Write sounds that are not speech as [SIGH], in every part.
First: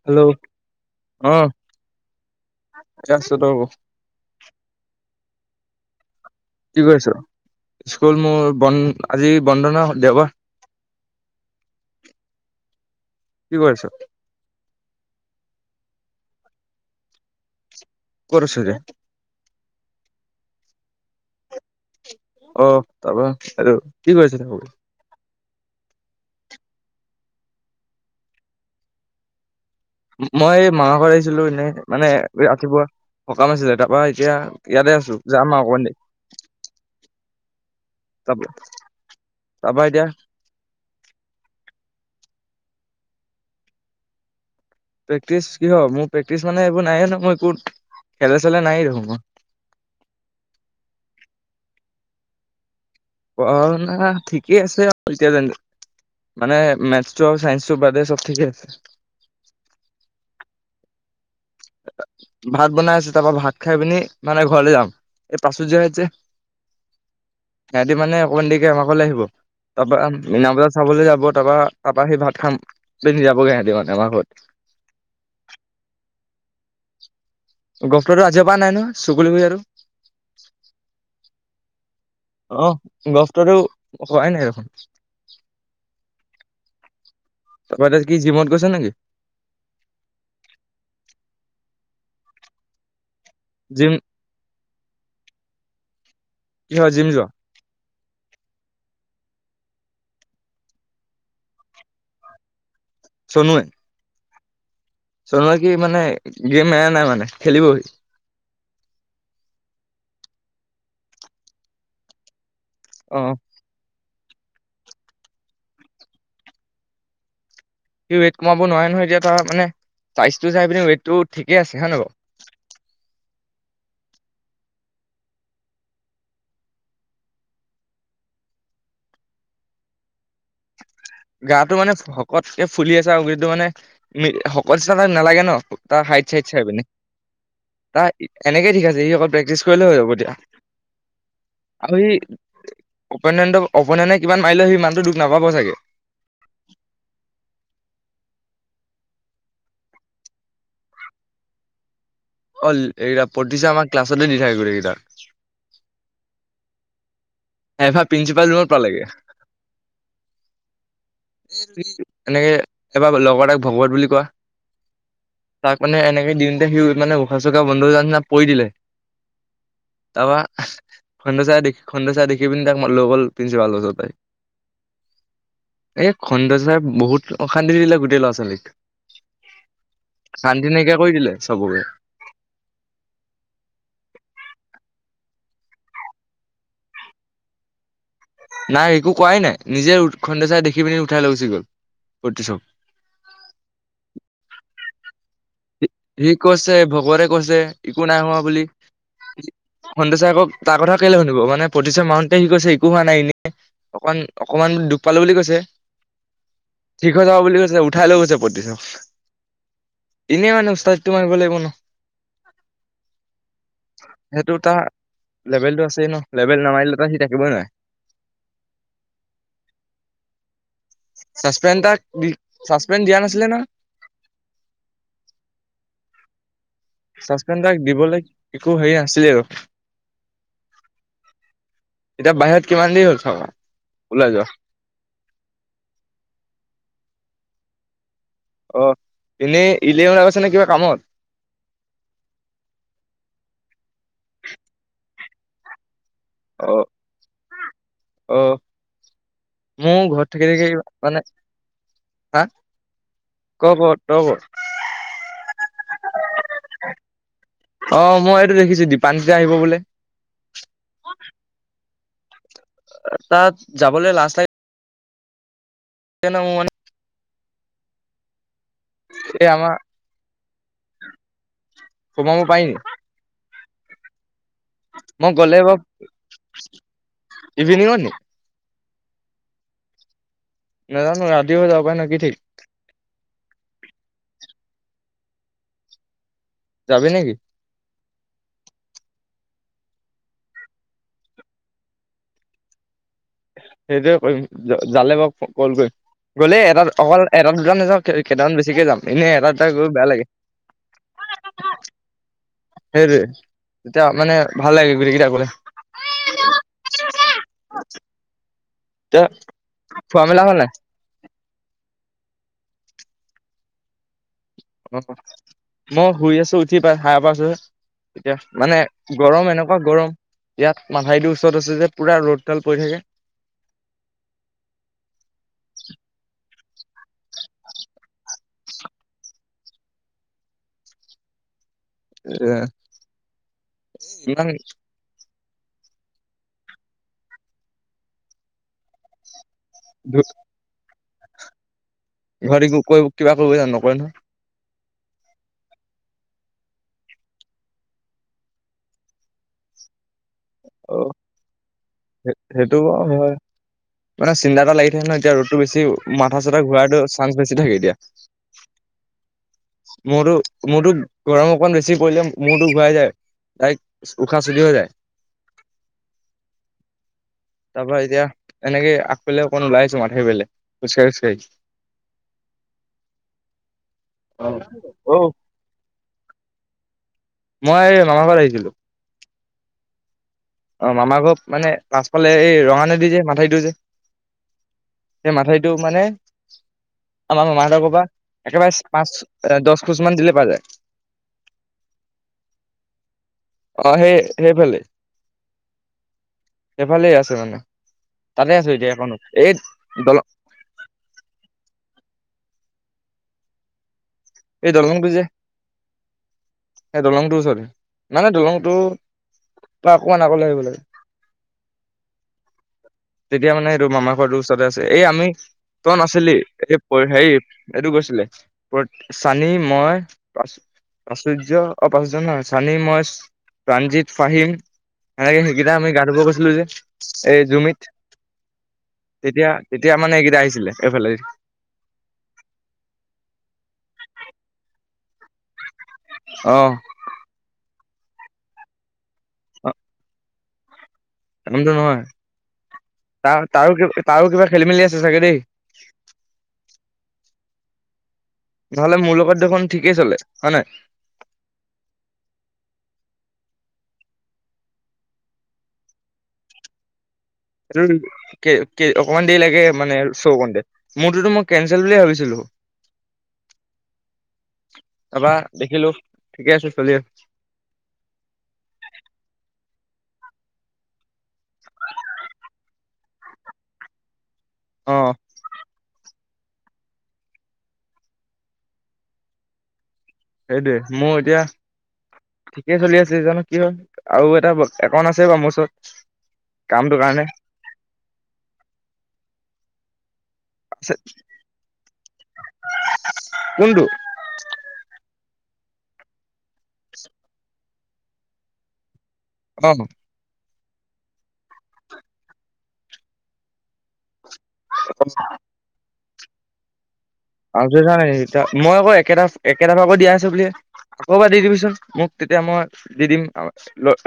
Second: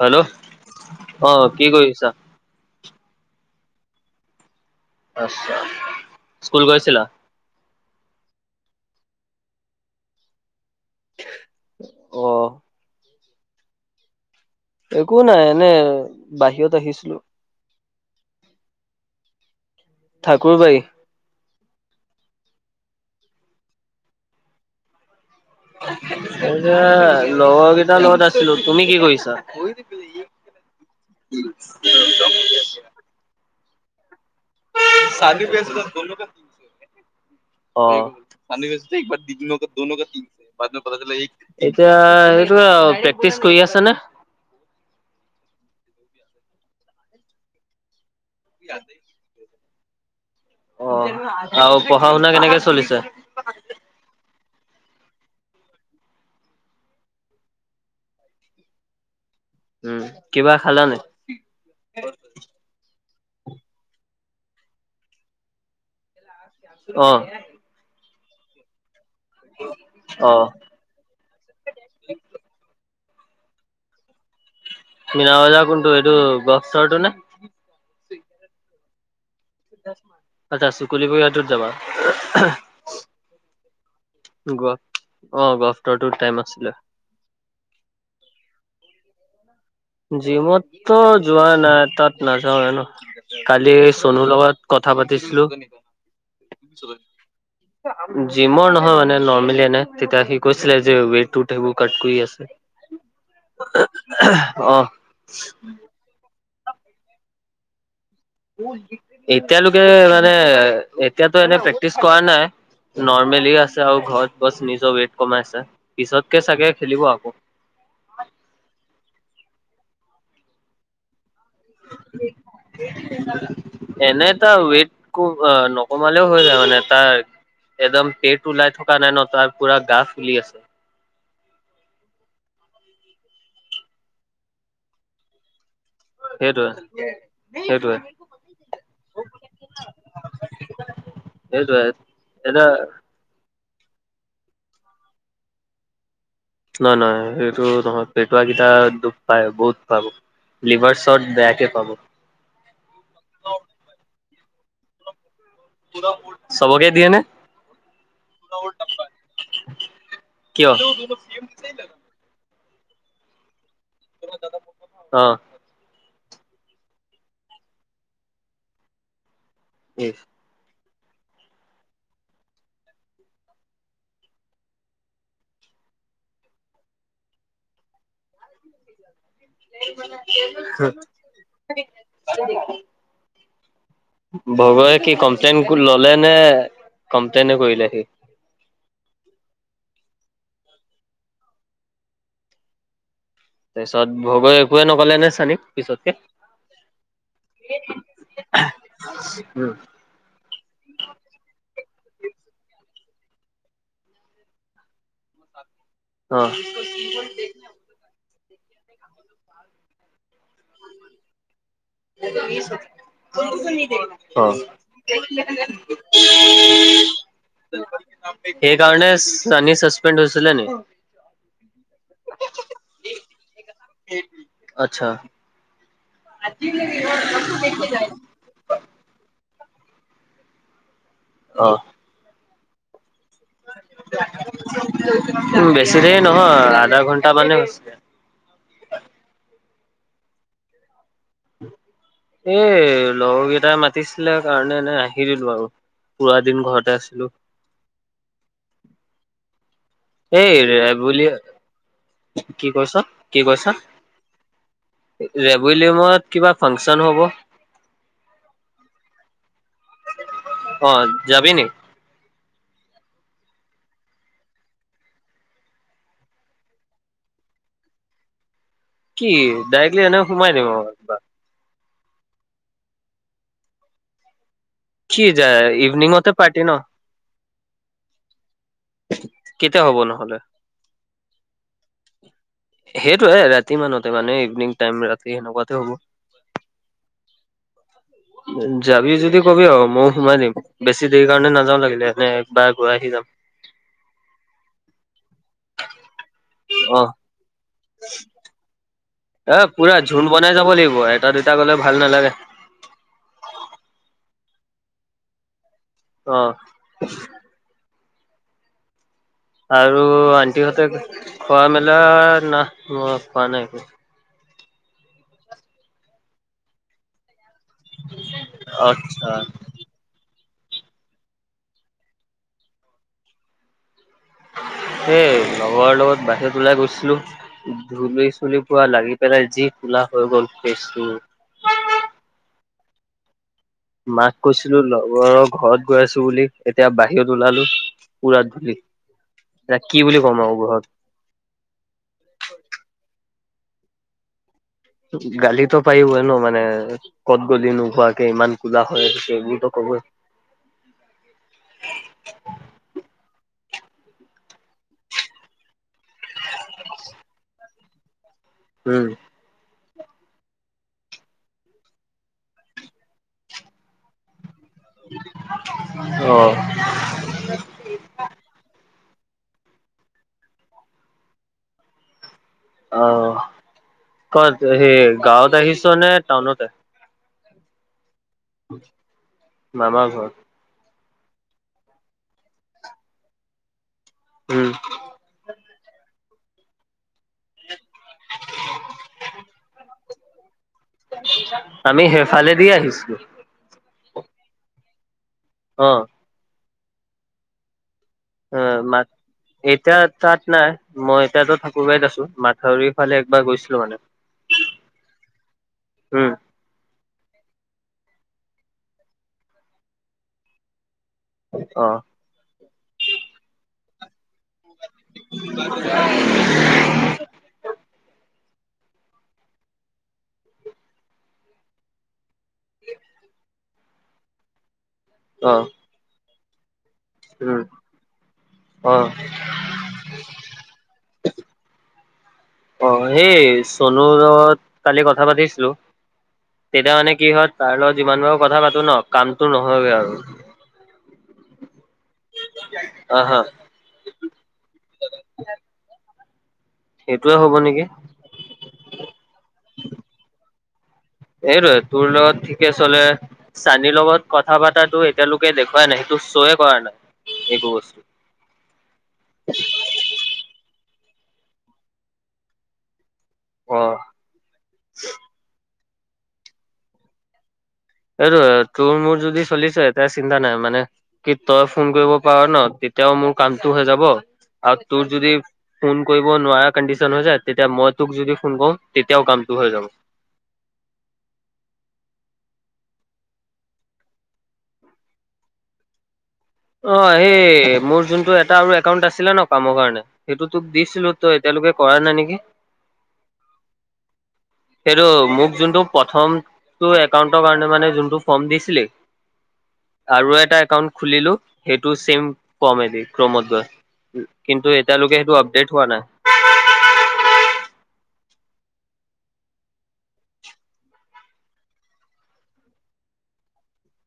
Hello, অহ', কি কৰি আছা? [UNINTELLIGIBLE] আচ্ছা, স্কুল কি কৰি গৈছিলা? আছ? স্কুল মোৰ বন-আজি বন্ধ নহয়, দেওবাৰ। অহ। কি কৰি আছ? একো নাই, এনে বাহিৰত আহিছিলোঁ। ক'ত আছ' এতিয়া? ঠাকুৰবাৰি। অহ, তাৰপৰা আৰু কি কৰিছ তাত? [UNINTELLIGIBLE] লগৰ কেইটাৰ লগত আছিলোঁ। তুমি কি কৰিছা? মই মামা ঘৰত আহিছিলো এনেই, মানে এ-ৰাতিপুৱা সকাম আছিলে তাৰপৰা এতিয়া ইয়াতে আছো, যাম আৰু অকমান দেৰী অ', [UNINTELLIGIBLE] তাৰপৰা এতিয়া এতিয়া [UNINTELLIGIBLE] প্ৰেক্টিচ কৰি আছা নে? প্ৰেক্টিচ কিহৰ? মোৰ প্ৰেক্টিচ মানে এইবোৰ নাই নহ' মই একোত! খেলে চেলে অ', আৰু পঢ়া শুনা কেনেকে চলিছে? পঢ়া শুনা ঠিকেই আছে আৰু এতিয়া যেনে মানে মেটছটো আও চাইন্সটো বাদে চব ঠিকে আছে। উম, কিবা খালানে? ভাত বনাই আছে, তাৰপৰা ভাত খাই পিনি মানে ঘৰলে যাম। এই প্ৰাচুৰ্য ৰায়ত যে অ সিহঁতি মানে অকমান দেৰিকে আমাৰ ঘৰলে আহিব, তাৰপৰা অ মিনা বজাৰ চাবলৈ যাব। তাৰপা তাপৰা সি ভাত খাম, পিন্ধি যাবগে সিহঁতি মানে আমাৰ ঘৰত। মিনা বজাৰ কোনটো এইটো গফ চৰ তটো নে? গফ চৰটো আজিৰ পৰা নাই নহয় চুকুলো ভূঞাতো আচ্ছা, চুকুলি [UNINTELLIGIBLE] যাবা? অহ, গফটৰটো হোৱাই নাই দেখোন। অহ, গফটৰটোত টাইম আছে। তাৰপৰা কি জিমত গৈছ নেকি? জিমততো যোৱা নাই তাত নাযাওে ন' কালি জিম চনুৰ লগত কথা পাতিছিলোঁ, কিহৰ জিম যোৱা জিমৰ নহয় মানে নৰ্মেলী নাই তেতিয়া সি কৈছিল যে ৱৰ্কআউট কৰি আছে। চনুৱে অ চনুৱে কি মানে গেম এৰা নাই মানে খেলিৱই? এতিয়ালৈকে মানে এতিয়াতো এনে প্ৰেক্টিছ কৰা নাই অ' নৰ্মেলি আছে আৰু ঘৰত বছ নিজৰ ৱেইট কমাইছে, পিছতকে চাগে খেলিব আকৌ? সি ৱেইট কমাব নোৱাৰে নহয়, এতিয়া তাৰ মানে চাইজটো চাই পিনে ৱেটটো এনে তাৰ ৱেট [UNINTELLIGIBLE] নকমালেও হৈ যায় মানে তাৰ একদম পেট ওলাই থকা নাই নহ, তাৰ পোৰা গা ফুলি আছে। গাটো মানে শকতকে ফুলি আছে, আৰু গোটেইটো মানে শকত নিচিনা তাক নালাগে নহ? তাৰ হাইট চাইট চাই সেইটোৱে পিনে। সেইটোৱে তাৰ এনেকে ঠিক আছে, সি অকল প্ৰেক্টিছ কৰিলে হৈ যাব এতিয়া। সেইটোৱে আৰু সি এতিয়া [UNINTELLIGIBLE] অপনেনে কিমান মাৰিলে সিমানটো দুখ নাপাব চাগে? নহয়, নহয় সেইটো নহয়। পেটুৱাকেইটা দুখ পায়, বহুত পাব। লিভাৰ [UNINTELLIGIBLE] বেয়াকে পাব। অ', এইকেইটা [UNINTELLIGIBLE] আমাক ক্লাছতে দি থাকিব, এইকেইটা চবকে দিয়ে নে? [UNINTELLIGIBLE] প্ৰিঞ্চিপাল ৰুম পালেগে। কিয়? এনেকে এবাৰ লগৰ এতাক ভগৱত বুলি কয়, অ' তাক মানে এনেকে দিওঁনতে সি মানে উশা-চোশা বন্ধ হৈ যোৱা নিচিনা পৰি দিলে, তাৰপা খণ্ড চাৰে দেখি, খণ্ড চাৰে দেখি পিনি তাক লৈ গ'ল প্ৰিঞ্চিপাল ওচৰলৈ এ খণ্ড চাৰ বহুত অশান্তি দিলে গোটেই ল'ৰা ছোৱালীক। শান্তি নাইকিয়া কৰি দিলে চবৰে। ভবয়ে কি কমপ্লেইন ললেনে, কমপ্লেইনে কৰিলে সি নাই একো কোৱাই নাই, নিজে উটখন্দে চাই দেখি পিনি উঠাই লৈ গুচি গ'ল। ক'ত থৈছ? তাৰপিছত ভবয়ে একোৱে নকলে নে? চানীক পিছতকে? সি কৈছে ভগৰে কৈছে একো নাই হোৱা বুলি। খণ্ড চাৰে আকৌ তাৰ কথা কেলৈ শুনিব, মানে প্ৰতিচয় মাৰোনতে সি কৈছে একো হোৱা নাই, এনে অকমান অকমান দুখ পালো বুলি কৈছে অ' ঠিক হৈ যাব বুলি কৈছে, উঠাই লৈ গৈছে পতিচক। এনেই মানে উস্তাদীটো মাৰিব লাগিব নহ [UNINTELLIGIBLE] অহ, সেইটো তাৰ [UNINTELLIGIBLE] লেভেলটো সেই আছেই ন লেভেল নামাৰিলে কাৰণে তাত সি থাকিবই নোৱাৰে চানি চাচপেন্দ হৈছিলে নেকি? চাচপেন্দ তাক, চাচপেন্দ দিয়া নাছিলে নহয়। আচ্ছা। চাচপেন্দ তাক দিবলৈ একো হেৰি নাছিলে আৰু [INAUDIBLE] অহ। এতিয়া বাহিৰত কিমান দেৰি হ'ল। চাবা ওলাই যোৱা বেছি দেৰি নহয় আধা ঘন্টা মানে য [UNINTELLIGIBLE] অ', এনেই [UNINTELLIGIBLE] নে কিবা কামত। এই লগৰকেইটাই মাতিছিলে কাৰণে এনে আহি দিলো আৰু পুৰা দিন অ ঘৰতে আছিলো। অ', মোৰ ঘৰত থাকি এই থাকি ৰেবুলি মানে হা কি কৈছ তয় ক'ত তয় ক'ত। ৰেভেল ইয়িমাত কিবা ফাংচন হ'ব। অ', মই এইটো দেখিছোঁ দিপানিত্না আহিব বোলে। অ যাবি নি? তাত যাবলৈ লাজ লাই যে [UNINTELLIGIBLE] মানে কি এই আমাৰ ডাইৰেক্টলি এনে সোমাই দিম একবাৰ সোমাব পাৰি। কি মই গ'লে যায় বাৰু ইভিনিংতে পাৰ্টি ন। ইভিনিঙত নি কেতিয়া হ'ব নহ'লে। নাজানো নো ৰাতি হৈ যাব পাৰে ন কি থিক। সেইটোয়ে ৰাতি মানতে মানে ইভিনং টাইম ৰাতি সেনেকুৱাতে যাবি নেকি হ'ব। যাবি যদি কবি আৰু ময়ো সোমাই দিম বেছি দেৰি কাৰণে নাযাওঁ লাগিলে এনে একবাৰ গৈ আহি যাম। সেইটোয়ে কৰিম যালে ব ক'ল কৰিম। গ'লেই এটাত অ অকল এটাত দুটা নাযাওঁ কেইটামান বেছিকে যাম এনেই এটা দুটা গৈ বেয়া লাগে। হব এটা দুটা গ'লে ভাল নালাগে। সেই তেতিয়া মানে ভাল লাগে গোই কেইটা কলে। অহ। এতিয়া আৰু খোৱা মেলা হ'ল নাই আন্টিহঁতে খোৱা মেলা না মই খোৱা নাই একো। অ', মই শুই আছো উঠি পাই হাই পাইছোহে। এতিয়া মানে আচ্ছা গৰম এনেকুৱা গৰম ইয়াত মাঠাইটো ওচৰত আছে যে পুৰা ৰ'দডাল পৰি থাকে। [INAUDIBLE] সেই লগৰ লগত বাহিৰত ওলাই গৈছিলো ধূলি চুলি পোৱা লাগি পেলাই যি ক'লা হৈ গ'ল ফেচটো উ [UNINTELLIGIBLE] মাক কৈছিলো লগৰক ঘৰত গৈ আছো বুলি এতিয়া বাহিৰত ওলালো পুৰা ধূলি এ কি বুলি ক'ম আৰু ঘৰত ঘৰত একো কিবা কৰিব জানো নকৰে নহয়। গালিতো পাৰিবই ন মানে ক'ত গলি নোহোৱাকে ইমান ক'লা হৈ আহিছ বুলি হব। অহ। সেইটো হয় মানে চিন্তা এটা লাগি থাক ন এতিয়া ৰ'দতটো বেছি মাথা চাথা ঘূৰাটো চান্স বেছি থাকে এতিয়া। উম। মোৰো মোৰো গৰম অকণ বেছি পৰিলে মূৰতো ঘূৰাই যায় তাইক উশাহ অ তাৰপা এতিয়া এনেকে লে অকণ ওলাইছো মা [UNINTELLIGIBLE] অ ক'ত সেই অ', গাঁৱত আহিছ নে টাউনত আহ মই মামা ঘৰত আহিছিলোঁ। মামা ঘৰত। অ', মামাৰ ঘৰত মানে পাছফালে এই ৰঙা নদী যে মাথাইটো যে। উম, সেই মাথাৰিটো মানে আমাৰ মামাহত একেবাৰে পাঁচ, দহ খোচ মান দিলে পাই যায়। আমি সেফালেদি আহিচিলোঁ। অ সেই অ'। এফালে আছে মানে। তাতে আছো অ', এতিয়া মাত একনো এই এতিয়া দলং তাত নাই মই এতিয়াতো মুম্বাইত আছোঁ মাথাউৰিৰ ফালে একবাৰ গৈছিলোঁ মানে। এই দলংটো যে উম, এই দলংটো ওচৰতে। মানে দলংটো পা অকমান আগলে আহিব লাগে। অ', তেতিয়া মানে এইটো মামা ঘৰটো। তাতে আছে এই আমি তই নাছিলি, এই হেৰি এইটো গৈছিলে। চানি, মই পা-প্ৰাচুৰ্য অ', প্ৰাসূৰ্য্য নহয় চানি মই। প্ৰাণজিৎ, ফাহিম সেনেকে অ', সেইকেইটা আমি গা ধুব গৈছিলোঁ যে এই উম, জুমিত। অ', তেতিয়া, তেতিয়া মানে এইকেইটা আহিছিলে এইফালে। অ', এছ চনুৰ লগত কালি কথা পাতিছিলোঁ, অ তেতিয়া মানে কি হয় তাৰ লগত। যিমান পাৰোঁ কথা পাতো ন কামতো নহয়গে আৰু। কামটো নহয় আহা। তাৰ-তাৰ-তাৰো, তাৰো কিবা খেলি মেলি আছে চাগে দেই। সেইটোয়ে হ'ব নেকি? নহ'লে মোৰ লগত দেখোন ঠিকেই চলে হয় নাই। এইটোৱেই তোৰ লগত ঠিকে চলে। চানীৰ লগত কথা পাতাটো এতিয়ালৈকে দেখুৱাই নাই, সেইটো শ্বয়ে কৰা নাই। একো বস্তু [UNINTELLIGIBLE] অকমান দেৰি লাগে মানে চৌ কৰোঁতে। মোৰটোতো মই কেনচেল বুলি এ ভাবিছিলোঁ। অ'। তাৰপা দেখিলোঁ ঠিকে আছে চলি। এইটোৱে তোৰ মোৰ যদি চলিচে তে চিন্তা নাই মানে। কি তই ফোন কৰিব পাৰ ন, তেতিয়াও মোৰ কামতটো হৈ যাব আৰু অ তোৰ যদি ফোন। কৰিব নোৱাৰা কণ্ডিচন হৈ যায়, তেতিয়া মই তোক যদি ফোন কৰো তেতিয়াও কামটো হৈ যাব। সেইটোৱে মোৰ এতিয়া। ঠিকেই চলি আছে জানো কি হয়, আৰু এটা একাউণ্ট আছে বাৰু মোৰ ওচৰত। কামটোৰ অ', কাৰণে সেই মোৰ যোনটো এটা আৰু একাউন্ট আছিলে ন কামৰ কাৰণে। সেইটো তোক দিছিলোঁ তো এতিয়ালৈকে কৰা নাই নেকি? কোনটো সেইটো মোক যোনটো প্ৰথমটো একাউণ্টৰ কাৰণে মানে যোনটো ফৰ্ম দিছিলি। অ আৰু এটা। একাউণ্ট খুলিলোঁ সেইটো চেম কম এদি ক্ৰমত গৈ উ কিন্তু এতিয়ালৈকে সেইটো আপডেট হোৱা নাই। [UNINTELLIGIBLE] মই আকৌ একেটা, একেটা আকৌ দিয় হৈছে বুলিহে। আকৌ এবাৰ দি দিবিচোন মোক তেতিয়া মই দি দিম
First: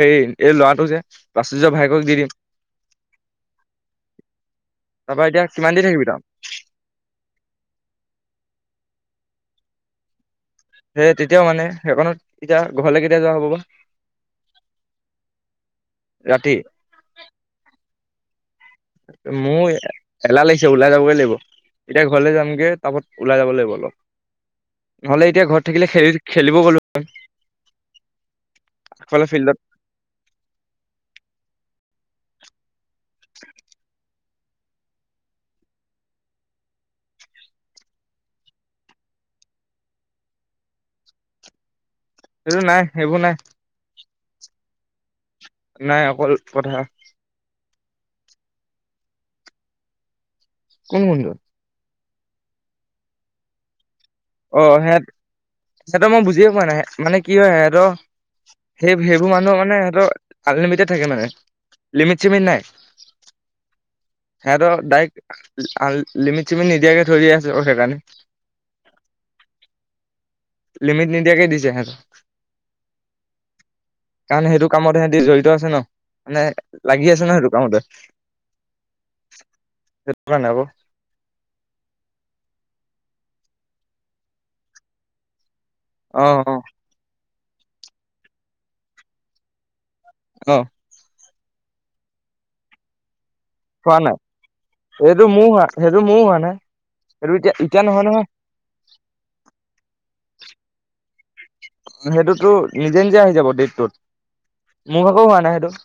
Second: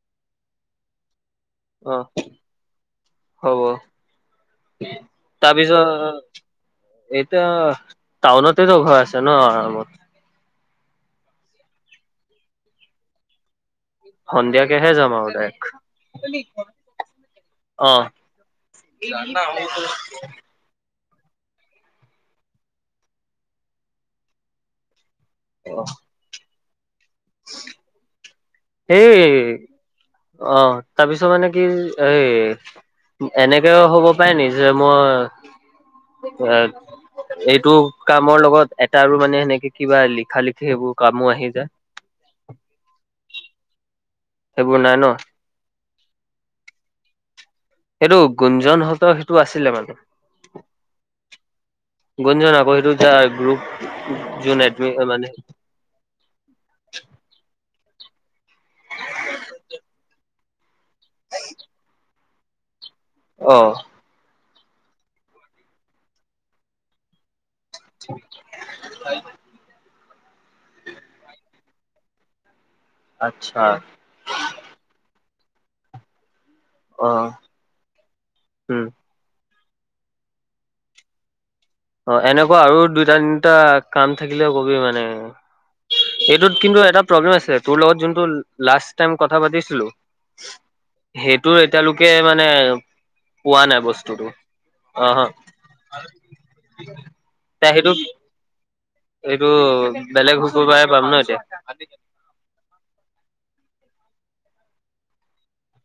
হেৰি এই লৰাটো যে। প্ৰাচুৰ্য্যৰ ভাইয়েকক দি অ দিম। হব। তাৰপা এতিয়া তাৰ কিমান দেৰি থাকিবি তাত পিছত এইতা টাউনতেতো ঘৰ আছে ন আৰামত। সেই তেতিয়াও মানে সেইখনত এতিয়া ঘৰলৈ কেইতিয়া যোৱা হ'ব বা? সন্ধিয়াকেহে যাম আৰু তাইক ৰাতি অ'। মোৰ এলাহ লাগিছে ওলাই যাবগে এতিয়া ঘৰলে যামগে তাৰপিছত ওলাই যাব লাগিব অলপ। নহ'লে এতিয়া ঘৰত থাকিলে খেলি-খেলিব গ'লোঁ হয়। [UNINTELLIGIBLE] এই ফিল্ডত অ', তাৰপিছত মানে কি এ এনেকেও হ'ব পাৰে নিজে মই এ। এইটো কামৰ লগত এটাৰো মানে সেনেকে কিবা লিখা লিখি সেইবোৰ কামো আহি যায়। সেইটো নাই সেইবোৰ নাই। সেইবোৰ নাই নহ। নাই অকল কথা। সেইটো গুঞ্জনহঁতৰ সেইটো আছিলে মানে। কোন গুঞ্জন। গুঞ্জন আকৌ সেইটো [UNINTELLIGIBLE] গ্ৰুপ। যোন অ এডমি সেহত মানে সেইটো মই বুজিয়ে পোৱা নাই মানে কি হয় সিহঁতৰ। সেই-সেইবোৰ মানুহৰ মানে সিহঁতৰ আনলিমিটেড থাকে মানে লমিট। চিমিত নাই। অ। সিহঁতৰ ডাইৰেক্ট আন লিমিট চিমিট নিদিয়াকে থৈ দিয়া আছে সেইকাৰণে। লিমিট নিদিয়াকে দিছে সিহঁতক। আচ্ছা কাৰণ সেইটো কামত সিহঁতি জড়িত আছে নহ। মানে লাগি অ আছে নহ সেইটো কামতে। উম [UNINTELLIGIBLE] কাৰণে আকৌ। অ এনেকুৱা আৰু দুইটা তিনিটা কাম থাকিলে কবি মানে। অ অ এইটোত কিন্তু এটা প্ৰব্লেম আছে তোৰ লগত যোনটো লাষ্ট টাইম কথা পাতিছিলো। অ। সেইটো এতিয়ালৈকে মানে। পোৱা হোৱা নাই বস্তুটো অ হ সেইটো মোৰো হোৱা সেইটো মোৰো হোৱা নাই। সেইটো এতিয়া, তে এতিয়া নহয়, নহয়। সেইটো বেলেগ শুকুৰবাৰে পাম নহ। সেইটোতো নিজে নিজে আহি যাব। [UNINTELLIGIBLE] মোৰ আকৌ হোৱা নাই সেইটো।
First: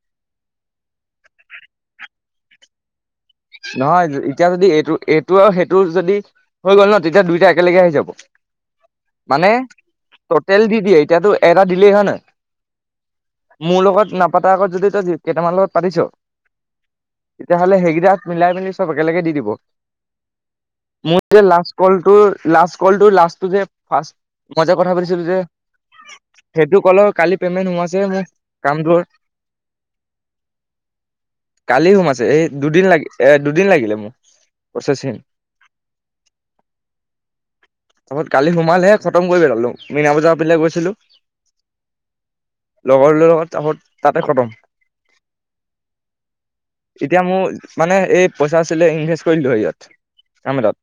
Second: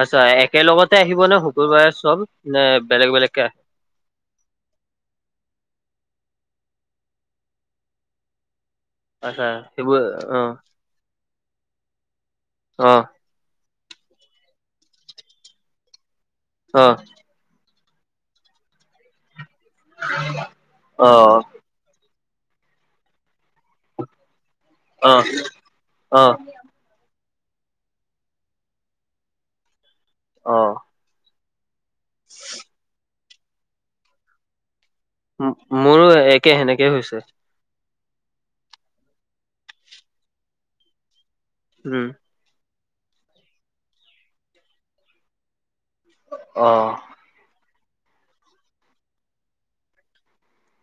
আচ্ছা একে লগতে আহিব নহ শুকুৰবাৰে চব নে বেলেগ বেলেগ। নহয় এতিয়া যদি এইটো, এইটো আৰু সেইটোৰ যদি। হৈ গ'ল নহ তেতিয়া দুইটা একেলগে আহি যাব আচ্ছা মানে সেইবোৰ অ টোটেল দি দিয়ে এতিয়াতো। এটা দিলে হয়। [UNINTELLIGIBLE] অ। মোৰ লগত নাপাতাৰ আগত যদি তই কেইটামান লগত পাতিছ অ তেতিয়াহ'লে হেৰি। মিলাই মেলি চব একেলগে দি দিব মোৰ যে অ লাষ্ট কলটোৰ। লাষ্ট কলটোৰ লাষ্টটো যে ফাষ্ট। মইজে কথা অ পাতিছিলো যে অ সেইটো কলৰ কালি। পেমেণ্ট সোমাইছে মোৰ কামটোৰ। অ। কালি সোমাইছে এই দুদিন লাগি এ দুদিন লাগিলে মোক। মোৰো একে সেনেকে হৈছে। তাৰপিছত কালি সোমালেহে খতম কৰি পেলালোঁ মিনা বজাৰৰ পিনে গৈছিলোঁ। উম। লগৰ লগত চাহত তাতে খতম। অ যেতিয়া মোৰ। মানে এই পইচা আছিলে এই ইনভেষ্ট কৰি দিলোঁ এইহিয়ত কাম এটাত।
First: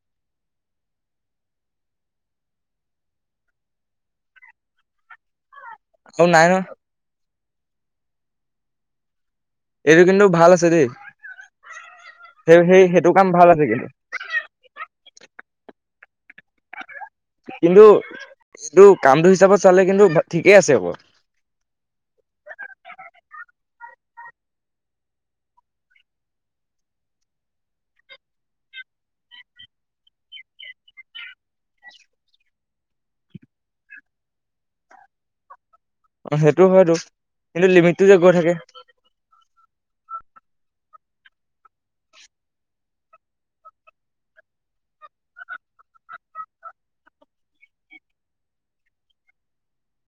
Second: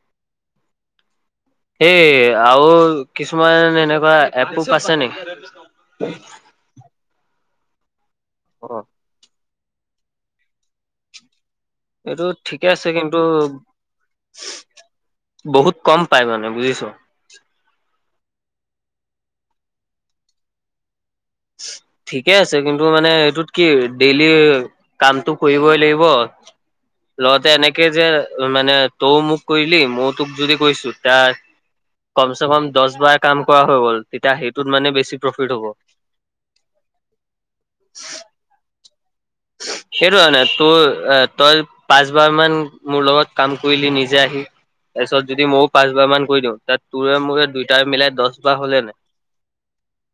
সেই আৰু কিছুমান এনেকুৱা এপ [UNINTELLIGIBLE] আছে নেকি। আৰু নাই নহয়। অ। এইটো কিন্তু ভাল আছে দেই। এইটো সেই ঠিকে সেই আছে সেইটো কিন্তু কাম ভাল আছে কিন্তু বহুত কম। পাই মানে বুজিছ কিন্তু, এইটো কামটো হিচাপত চালে কিন্তু ঠিকেই আছে আকৌ। [INAUDIBLE] ঠিকে আছে কিন্তু মানে এইটোত কি ডেইলি কামটো কৰিবই লাগিব। লগতে এনেকে যে মানে তই মোক কৰিলি মই তোক যদি কৈছো তাৰ কম চে কম দশবাৰ কাম কৰা হৈ গ'ল তেতিয়া সেইটোত মানে বেছি প্ৰ'ফিট হ'ব। অ', সেইটো হয়টো কিন্তু লিমিটটো যে গৈ থাকে। [INAUDIBLE] সেইটো হয় নে তোৰ তই পাঁচবাৰ মান মোৰ লগত কাম কৰিলি নিজে আহি। তাৰপিছত যদি ময়ো পাঁচবাৰ মান কৰি দিওঁ তাত তোৰ মোৰ দুইটাৰ মিলাই দশ বাৰ হ'লে নাই। [INAUDIBLE]